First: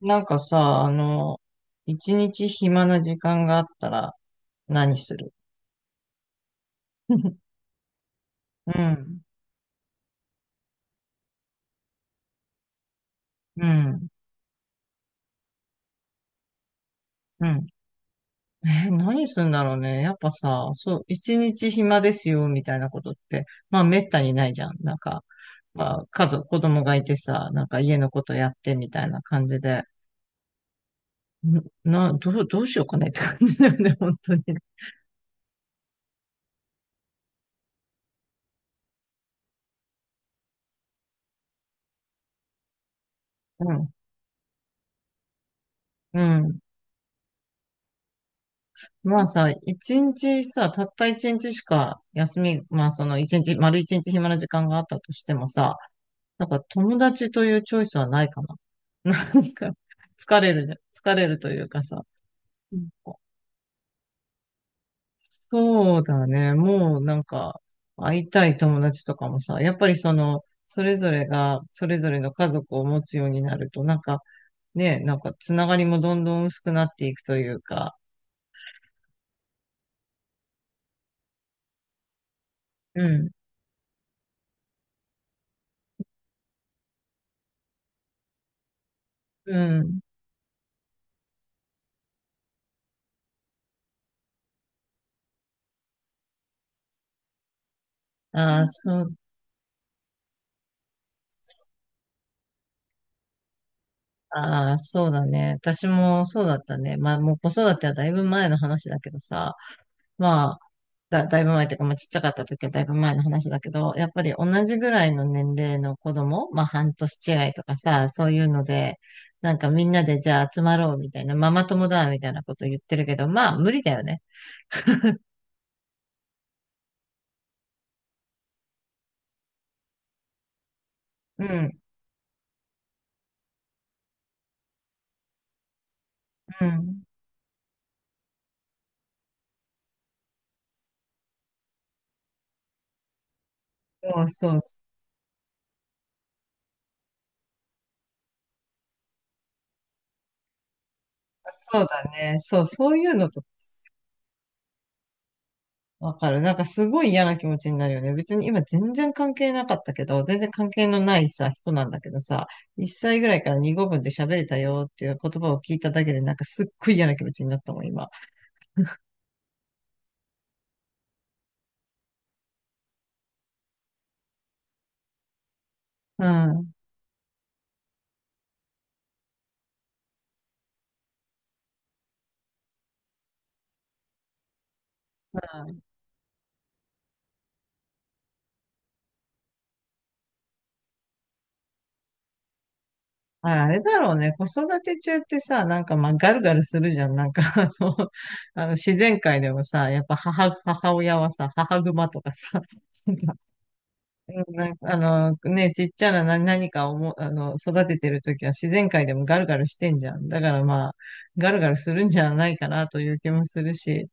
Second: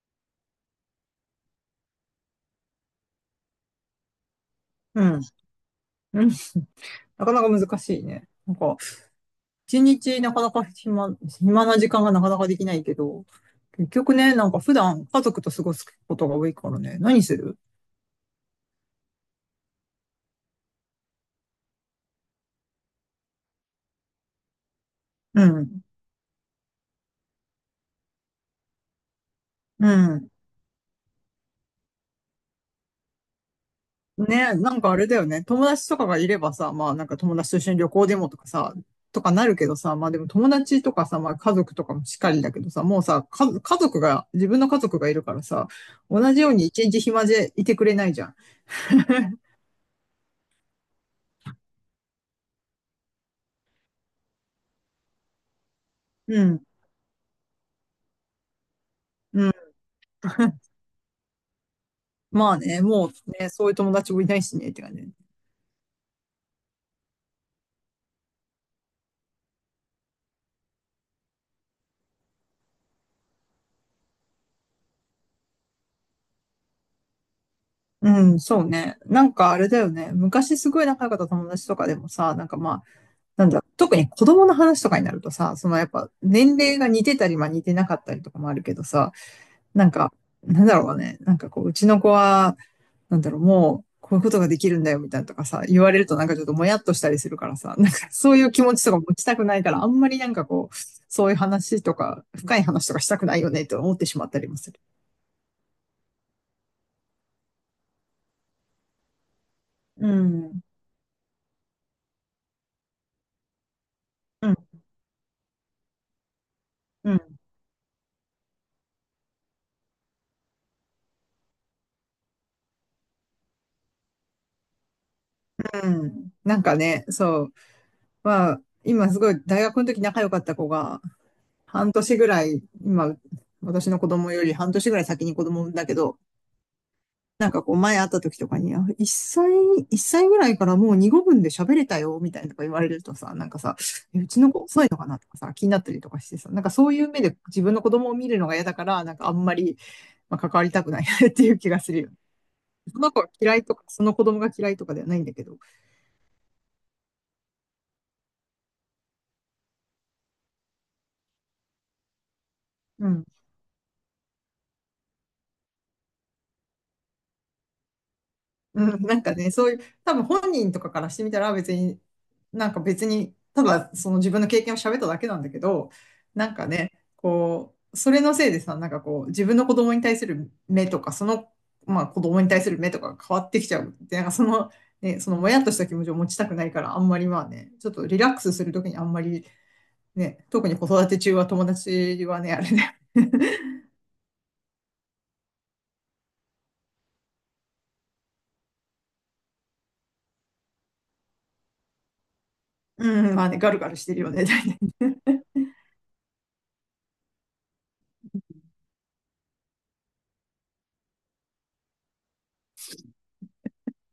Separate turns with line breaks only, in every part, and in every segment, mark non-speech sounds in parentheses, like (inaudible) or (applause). なんかさ、あの、一日暇な時間があったら何
う
す
ん。
る？
うん。なかなか
(laughs)
難しいね。なん
う
か、
ん、
一日なかなか暇な時間がなかなかできないけど、
う
結
ん、
局ね、なんか普段家族と過ごすことが多いからね、何す
う
る？
ん。何するんだろうね。やっぱさ、そう、一日暇ですよ、みたいなことって、まあ、めったにないじゃん。
うん。
まあ、家族、子供がいてさ、なんか家のことやってみたいな感じで、
うん。
んな、どう、どうしようかねって感じだよね、(laughs) 本当に。
ね、なんかあれだよね。友達とかがいればさ、まあなんか友達と一緒に旅行でもとかさ、とかなるけどさ、まあでも友達とかさ、まあ家族とかもしっかりだけどさ、もうさ、か、
う
家
ん、
族が、自分の家族がいるからさ、
う
同じよう
ん。
に一日暇でいてくれないじゃん。
まあさ、一日さ、たった一日しか休み、まあその一日、丸一日暇な時間があったとしてもさ、
う
なんか
ん。
友達というチョイスはないかな。(laughs) な
う
ん
ん。
か、疲れるじゃん。疲れるというかさ。
まあ
う
ね、
ん、
もうね、そういう友達もいないしね、って感じ。
そうだね。もうなんか、会いたい友達とかもさ、やっぱりその、それぞれが、それぞれの家族を持つようになると、なんか、ね、なんか、つながりもどんどん薄くなっていくというか、
うん、そうね。なんかあれだよね。昔すごい仲良かった友達とかでもさ、なんかまあ、
うん、
なんだ、特に子供の話とかになるとさ、そのやっぱ年齢が似てたり、まあ似てなかったりとかもあるけどさ、
う
なん
ん。
か、なんだろうね。なんかこう、うちの子は、なんだろう、もう、こういうことができるんだよ、みたいなとかさ、言われるとなんかちょっともやっとしたりするからさ、なんかそういう
あ
気
あ、
持ちとか
そう
持ちたくないから、あんまりなんかこう、そういう話とか、深い話とかしたくないよね、と思ってしまったりもす
ああ、
る。
そうだね。私もそうだったね。まあ、もう子育てはだいぶ前の話だけどさ、
う
まあ、
ん、
だいぶ前っていうか、まあ、ちっちゃかった時はだいぶ前の話だけど、やっぱり同
うん、
じぐらいの年齢の子供、まあ、半
う
年
ん、
違いとかさ、そういうので、なんかみんなでじゃあ集まろうみたいな、ママ友だみたいなこと言ってるけど、まあ、無理だよね。
うん。なんかね、そう。まあ、今すごい大学の時仲良かった子が、
うん、
半年ぐらい、今、私の子供より半年ぐらい先に子供産んだけど、
うん。
なんかこう前会った時とかに、あ一歳ぐらいからもう二語分で喋れたよ、みたいなとか言われるとさ、なんかさ、え
そ
う
う
ちの
そう、
子遅いのかなとかさ、気になったりとかしてさ、なんかそういう目で自分の子供を見るのが嫌だから、なんかあんまり、まあ、関わりたくない (laughs) っていう気が
そう
する
だ
よね。
ね。そう、そ
そ
うい
の
う
子が
のと
嫌いとか、その子供が嫌いとかではないんだけど。
わかる。なんかすごい嫌な気持ちになるよね。別に今全然関係なかったけど、全然関係のないさ、人なんだけどさ、1
う
歳
ん。
ぐらいから2語分で喋れたよっていう言葉を聞いただけで、なんかすっごい嫌な気持ちになったもん、今。
うん、なんかね、そういう、多分本人とかからしてみたら別に、なんか別に、ただその自分の経験を喋っただけなんだけど、
う
な
ん。
ん
う
か
ん。
ね、こう、それのせいでさ、なんかこう、自分の子供に対する目とか、その、まあ子供に対する目とかが変わってきちゃう。で、なんかその、ね、そのもやっとした気持ちを持ちたくないから、あんまりまあね、ちょっとリラックスするときにあんまりね、特に子育て中は友達はね、あれね、
あ、あ
(laughs)
れだろうね。子育て中ってさ、なんかまあガルガルするじゃん。なんか (laughs) あの、あの自然界でもさ、やっぱ母、母親はさ、母熊とかさ、なん
う
か、
ん、まあね、ガルガルしてるよね、
うん、
大
なん
体。
かあの、ね、ちっちゃな何何かをも、あの、育ててるときは自然界でもガルガルしてんじゃん。だからまあ、ガルガルするんじゃないかなという気もするし。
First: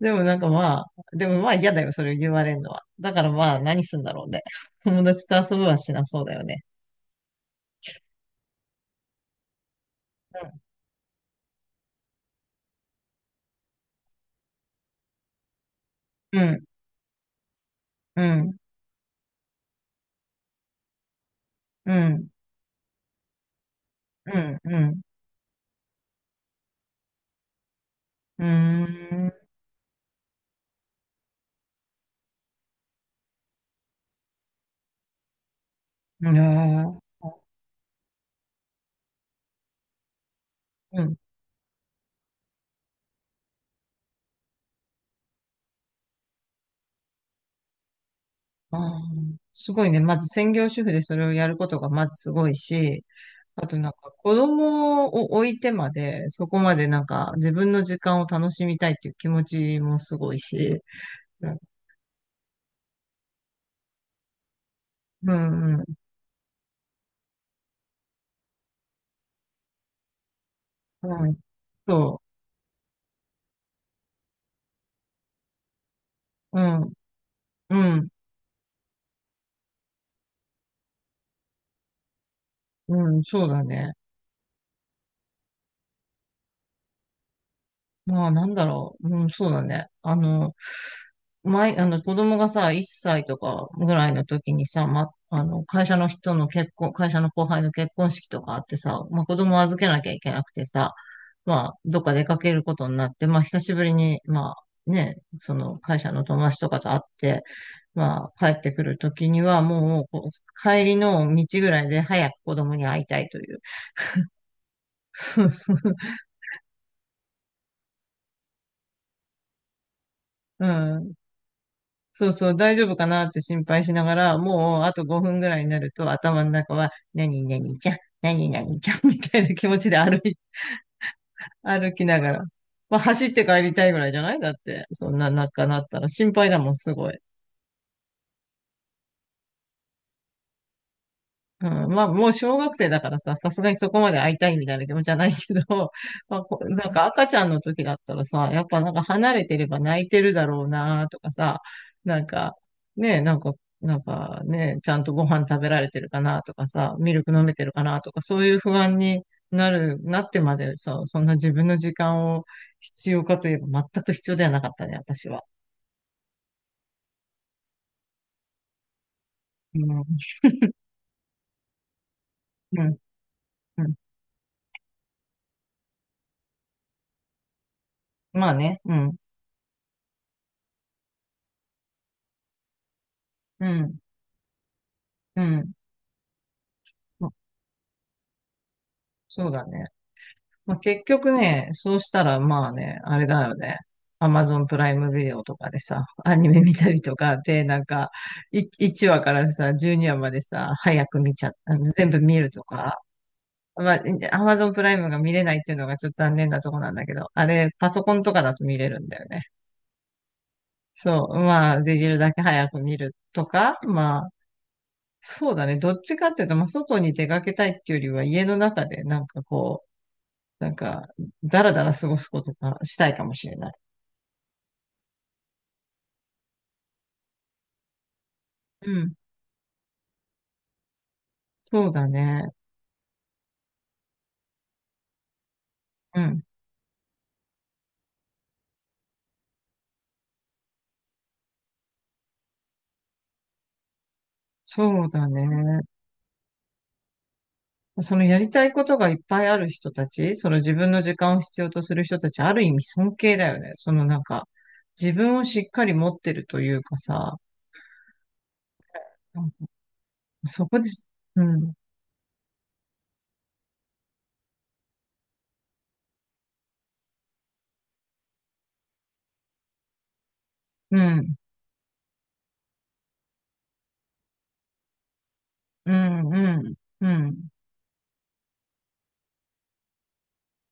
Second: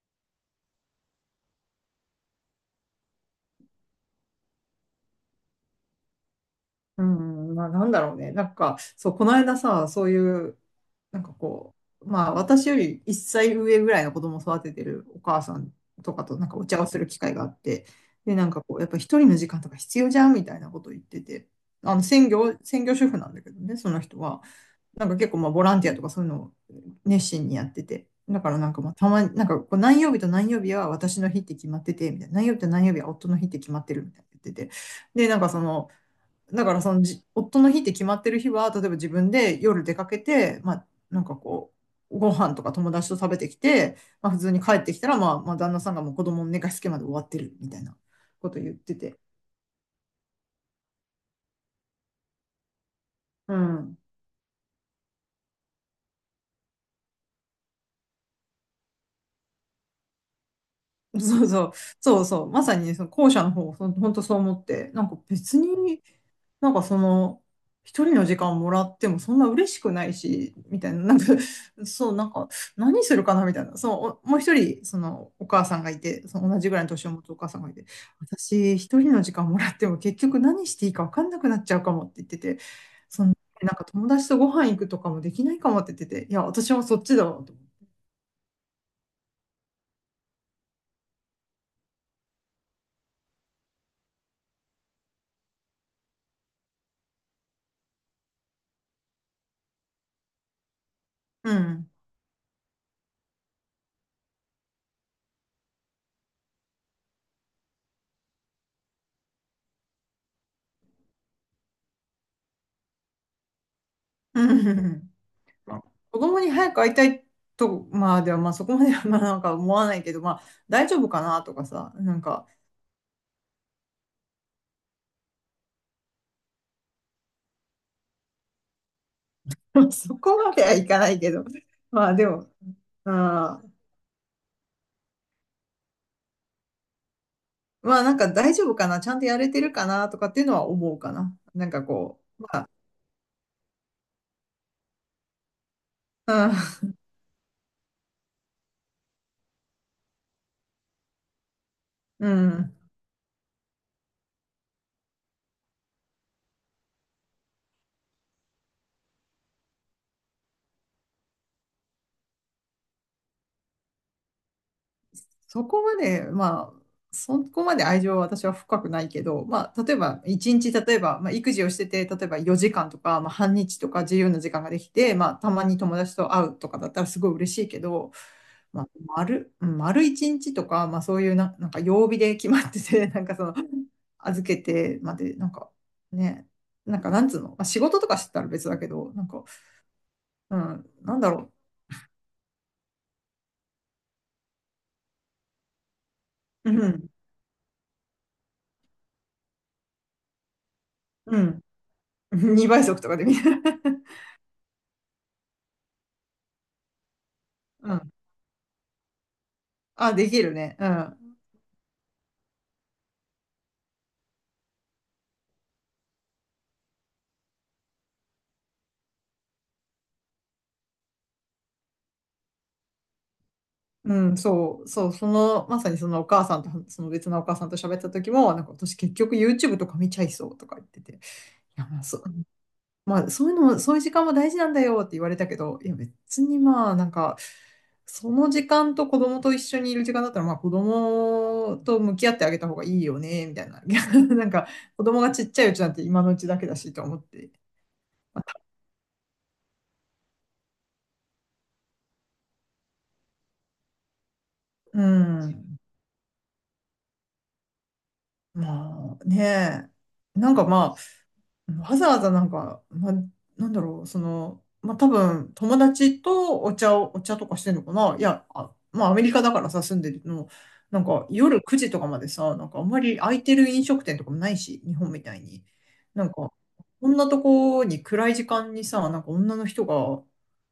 でもなんかまあ、でもまあ嫌だよ、それを言われるのは。だからまあ、何すんだろうね。(laughs) 友達と遊ぶはしなそうだよね。
うん、まあなんだろうね。なんか、そう、この間さ、そういう、なんかこう、まあ私より1歳上ぐらいの子供を育ててるお母さんとかと
う
なんか
ん、
お茶をする機会があって、
う
で、なん
ん、
かこう、やっぱ一人の時間とか必要じゃんみたいなことを言ってて、
うん、うん、
専業主婦なんだけどね、その人
う
は。
ん、うん、
なんか結構まあボランティアとかそういうのを熱心にやってて。だ
う
からなんかまあたまに、なんかこう何曜日と何曜日は私の日って決まってて、みたいな。何曜日と何曜日は夫の日って決まってるみたいな言ってて。で、なんかその、
ーん、い
だから
や
そ
ー、
の夫の日って決まってる日は、例えば自分で夜出かけて、まあ、
うん、
なんかこう、ご飯とか友達と食べてきて、まあ、普通に帰ってきたら、まあ、まあ、旦那さんがもう子供の寝かしつけまで終わってるみたいなこと言って
あ
て。
ー、すごいね。まず専業主婦でそれをやることがまずすごいし、
う
あとなんか
ん。
子供を置いてまで、そこまでなんか自分の時間を楽しみたいっていう気持ちもすごいし、
(laughs) そう
うん、
そう、そうそう、まさにその後者の方、その本当そう思って、なんか
う
別
ん、
になんかその、一人の時間もらってもそんな嬉しくないし、みたいな、なん
う
か、
ん、
そう、
そ
なんか、何するかなみたいな、そう、おもう一人、その、お母さんがいて、その
う、
同
う
じぐらいの
ん、
年を持つお母さんがい
う
て、
ん、
私、一人の時間もらっても結局何していいか分かんなくなっちゃうかもって言ってて、
うん、
その、
そうだ
なんか
ね。
友達とご飯行くとかもできないかもって言ってて、いや、私もそっちだわ、と思って。
まあ、なんだろう。うん、そうだね。前、あの、子供がさ、1歳とかぐらいの時にさ、ま、あの、会社の後輩の結婚式とかあってさ、まあ、子供を預けなきゃいけなくてさ、
う
まあ、
ん。
どっか出かけることになって、まあ、久しぶりに、まあ、ね、その会社の友達とかと会って、まあ、帰ってくる時には、もう、こう帰りの道ぐらいで早く子供に会いたいという。
うん。まあ子
(laughs)
供に早く会いたいと、まあでもまあそこまではまあなんか思わないけど、まあ
う
大丈夫
ん、
かなとかさ、なん
そう
か
そう、大丈夫かなって心配しながら、もうあと5分ぐらいになると頭の中は、何々ちゃん、何々ちゃん (laughs) みたいな気持ち
(laughs)
で
そこまではいかないけど、
(laughs) 歩き
まあ
な
で
がら。
も、
まあ、走って
あ
帰
ー
りたいぐらいじゃないだって、そんな中なったら心配だもん、すごい。
まあなんか大丈夫かな、ちゃんとやれてるかなとかっていうのは思うかな。な
う
んか
ん、まあ、
こ
もう小学生だからさ、さすがにそこまで会いたいみたいな気持ちじゃないけど、(laughs)
う、
まあ、こ
うん、
なんか赤ちゃんの時だったらさ、やっぱなんか離れてれば泣いてるだろうなとかさ、なん
う
か、
ん。
ねえ、なんか、なんかね、ちゃんとご飯食べられてるかなとかさ、ミルク飲めてるかなとか、そういう不安になる、なってまでさ、そんな自分の時間を必要かといえば全く必要ではなかったね、私は。
そこまで、まあ、そこまで愛情は私は深くないけど、ま
う
あ、例え
ん、
ば、一日、例えば、まあ、育児をしてて、例えば4
う
時間
ん、
とか、まあ、半日
う
と
ん。
か自由な時間ができて、まあ、たまに友達と会うとかだったらすごい嬉しいけど、
まあね、
まあ、
うん、
丸一日とか、まあ、そういうな、なんか曜日で決まってて、(laughs) なんかその、
うん、
預けてまで、
う
なんか
ん。
ね、なんかなんつうの、まあ、仕事とかしてたら別だけど、なんか、
そうだね。
う
まあ、
ん、
結
なんだ
局
ろ
ね、そうしたらまあね、あれだよね。アマゾンプライムビデオとかでさ、アニメ
う、う
見たり
ん、
とかで、1話からさ、12話までさ、早く見
う
ちゃっ、
ん、
あの全部見ると
2倍
か。
速とかで見る。
まあ、
(laughs)
アマゾンプライムが見れないっていうのがちょっと残念なとこなんだけど、あれ、パ
う
ソ
ん。
コンとかだと見れるんだよね。
あ、できるね。う
そう、
ん。
まあ、できるだけ早く見るとか、まあ、そうだね。どっちかっていうと、まあ、外に出かけたいっていうよりは、家の中でなんかこう、なんか、だらだら過ごすことがしたいかもしれない。
うん、そう、そう、その、まさにそのお母さんと、その別のお母さんと喋った時も、なんか
う
私結
ん。
局 YouTube とか見ちゃいそうとか言ってて、いや、
そう
まあ、
だ
そう、
ね。
まあ、そういうのも、そういう時間も大事なんだよって言われたけど、いや、
うん。
別にまあ、なんか、その時間と子供と一緒にいる時間だったら、まあ、子供と向き合ってあげた方がいいよね、みたいな。(laughs) なんか、子
そう
供
だ
がちっちゃいう
ね。
ちなんて今のうちだけだしと思って。
そのやりたいことがいっぱいある人たち、その自分の時間を必要とする人たち、ある意味尊敬だよね。そのなんか、
う
自分をしっ
ん。
かり持ってるというかさ、
まあ
な
ね
んか
え、なんか
そこで
ま
す。うん、
あ、わざわざなんか、ま、なんだろう、その、まあ、多分友達とお茶を、お茶とかしてんのかな。いや、あ、まあ、アメリカだからさ、住んでるの、
う
なんか
ん、
夜9時とかまでさ、なんかあんまり空いてる飲食店とかもないし、日本みたいに。
う
なん
ん、う
か、
ん、う
こんなと
ん、
こに暗い時間にさ、なんか女の人が、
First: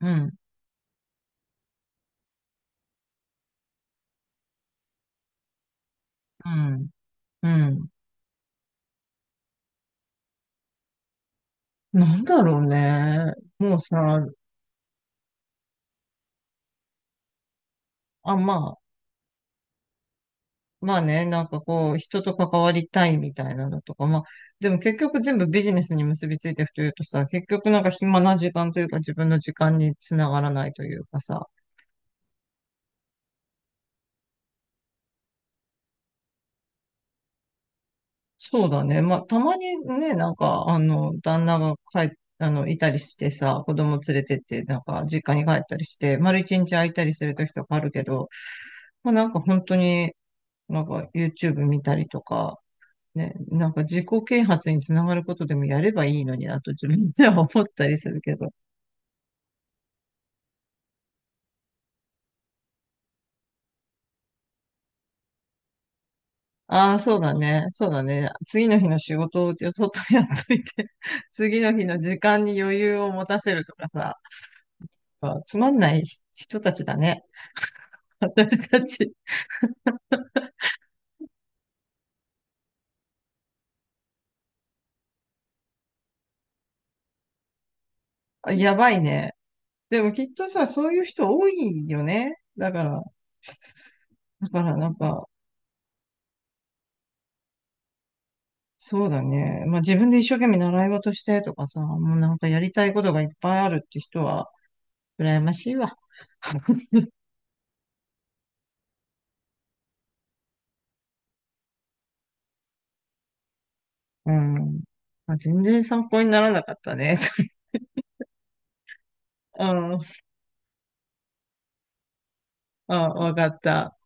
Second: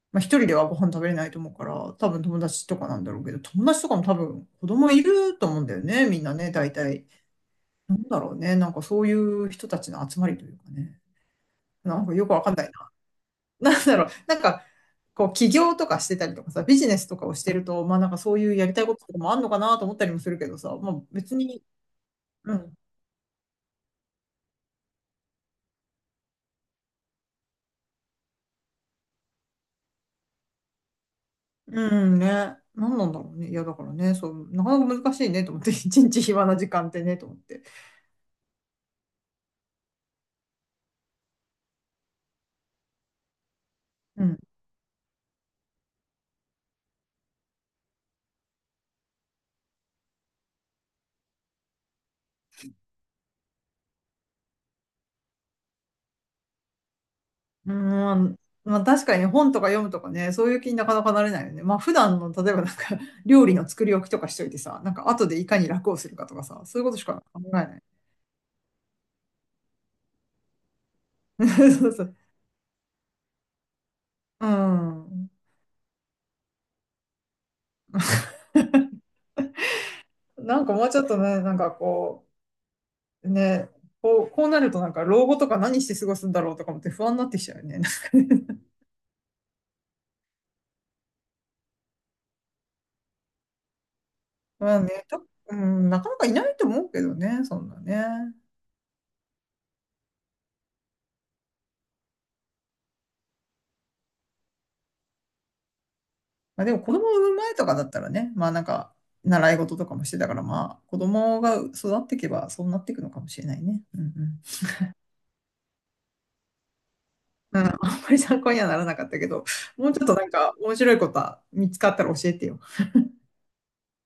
う
まあ、一
ん、
人ではご飯食べれないと思うから、多分友達とかなんだろうけど、友達とかも多分子供いると思うんだよね、みんな
う
ね、大
ん、
体。
うん。
なんだろうね、なんかそういう人たちの集まりというかね。なんか
なん
よく
だ
わかん
ろ
な
う
いな。
ね。
(laughs)
もう
なんだろう、
さ、
なんか、こう、起業とかしてたりとかさ、ビジネスとかをしてると、まあなんかそ
あ、
ういう
ま
やり
あ、
たいこととかもあんのかなと思ったりもするけどさ、ま
ま
あ
あね、
別
なんか
に、
こう、人と
う
関わ
ん、
りたいみたいなのとか、まあ、でも結局全部ビジネスに結びついていくというとさ、結局なんか暇な時間というか自分の時間につながらないというかさ、
うん。ね、なんなんだろうね。いや、だからね、そう、なかなか難しいねと思って、(laughs) 一日暇な時間ってね、と思って。
そうだね。まあ、たまにね、なんか、あの、旦那が帰っ、あの、いたりしてさ、子供連れ
う
て
ん。
って、なんか、実家に帰ったりして、丸一日空いたりする時とかあるけど、まあなんか本当に、なんか YouTube 見たりとか、ね、なんか自己啓発につながることでもやればいいのになと自分では思っ
う
たりするけ
ん、
ど。
まあ確かにね本とか読むとかね、そういう気になかなかなれないよね。まあ普段の、例えばなんか、(laughs) 料理の作り置きとかしといてさ、なんか後でいかに楽をするかとかさ、そういうこ
あ
と
あ、
し
そう
か
だ
考えな
ね。
い。
そうだね。次の日の仕事をちょっとやっといて、(laughs)
(laughs)
次の日
そう
の
そう。
時間に余裕を持たせるとかさ、
うん。
あ、つまんない人たちだね。(laughs) 私た
(laughs)
ち。
なんかもうちょっとね、なんかこう、ね、こう、こうなるとなんか老後とか何して過ごすんだろうとかもって不安になってきちゃうよね。
あ、
(laughs)
やばいね。でもきっとさ、そういう人多いよね。だから、だから
まあ
なん
ね、と、
か、
うん、なかなかいないと思うけどね、そんなね。
そうだね。まあ自分で一生懸命習い事してとかさ、もうなんかやりたいことがいっぱいあるって人は、羨ましいわ。
まあ、でも子供
(laughs)
を産む前とかだったらね、まあなんか習い事とかもしてたからまあ子供が育っていけばそうなっていくのかもしれないね。うんうん。
うん。まあ、全然参考にならなかったね。(laughs)
うん、あんまり参考にはならなかったけど、もう
う
ちょっと
ん。
なんか面白いことは見つかったら教えてよ。
あ、わかった。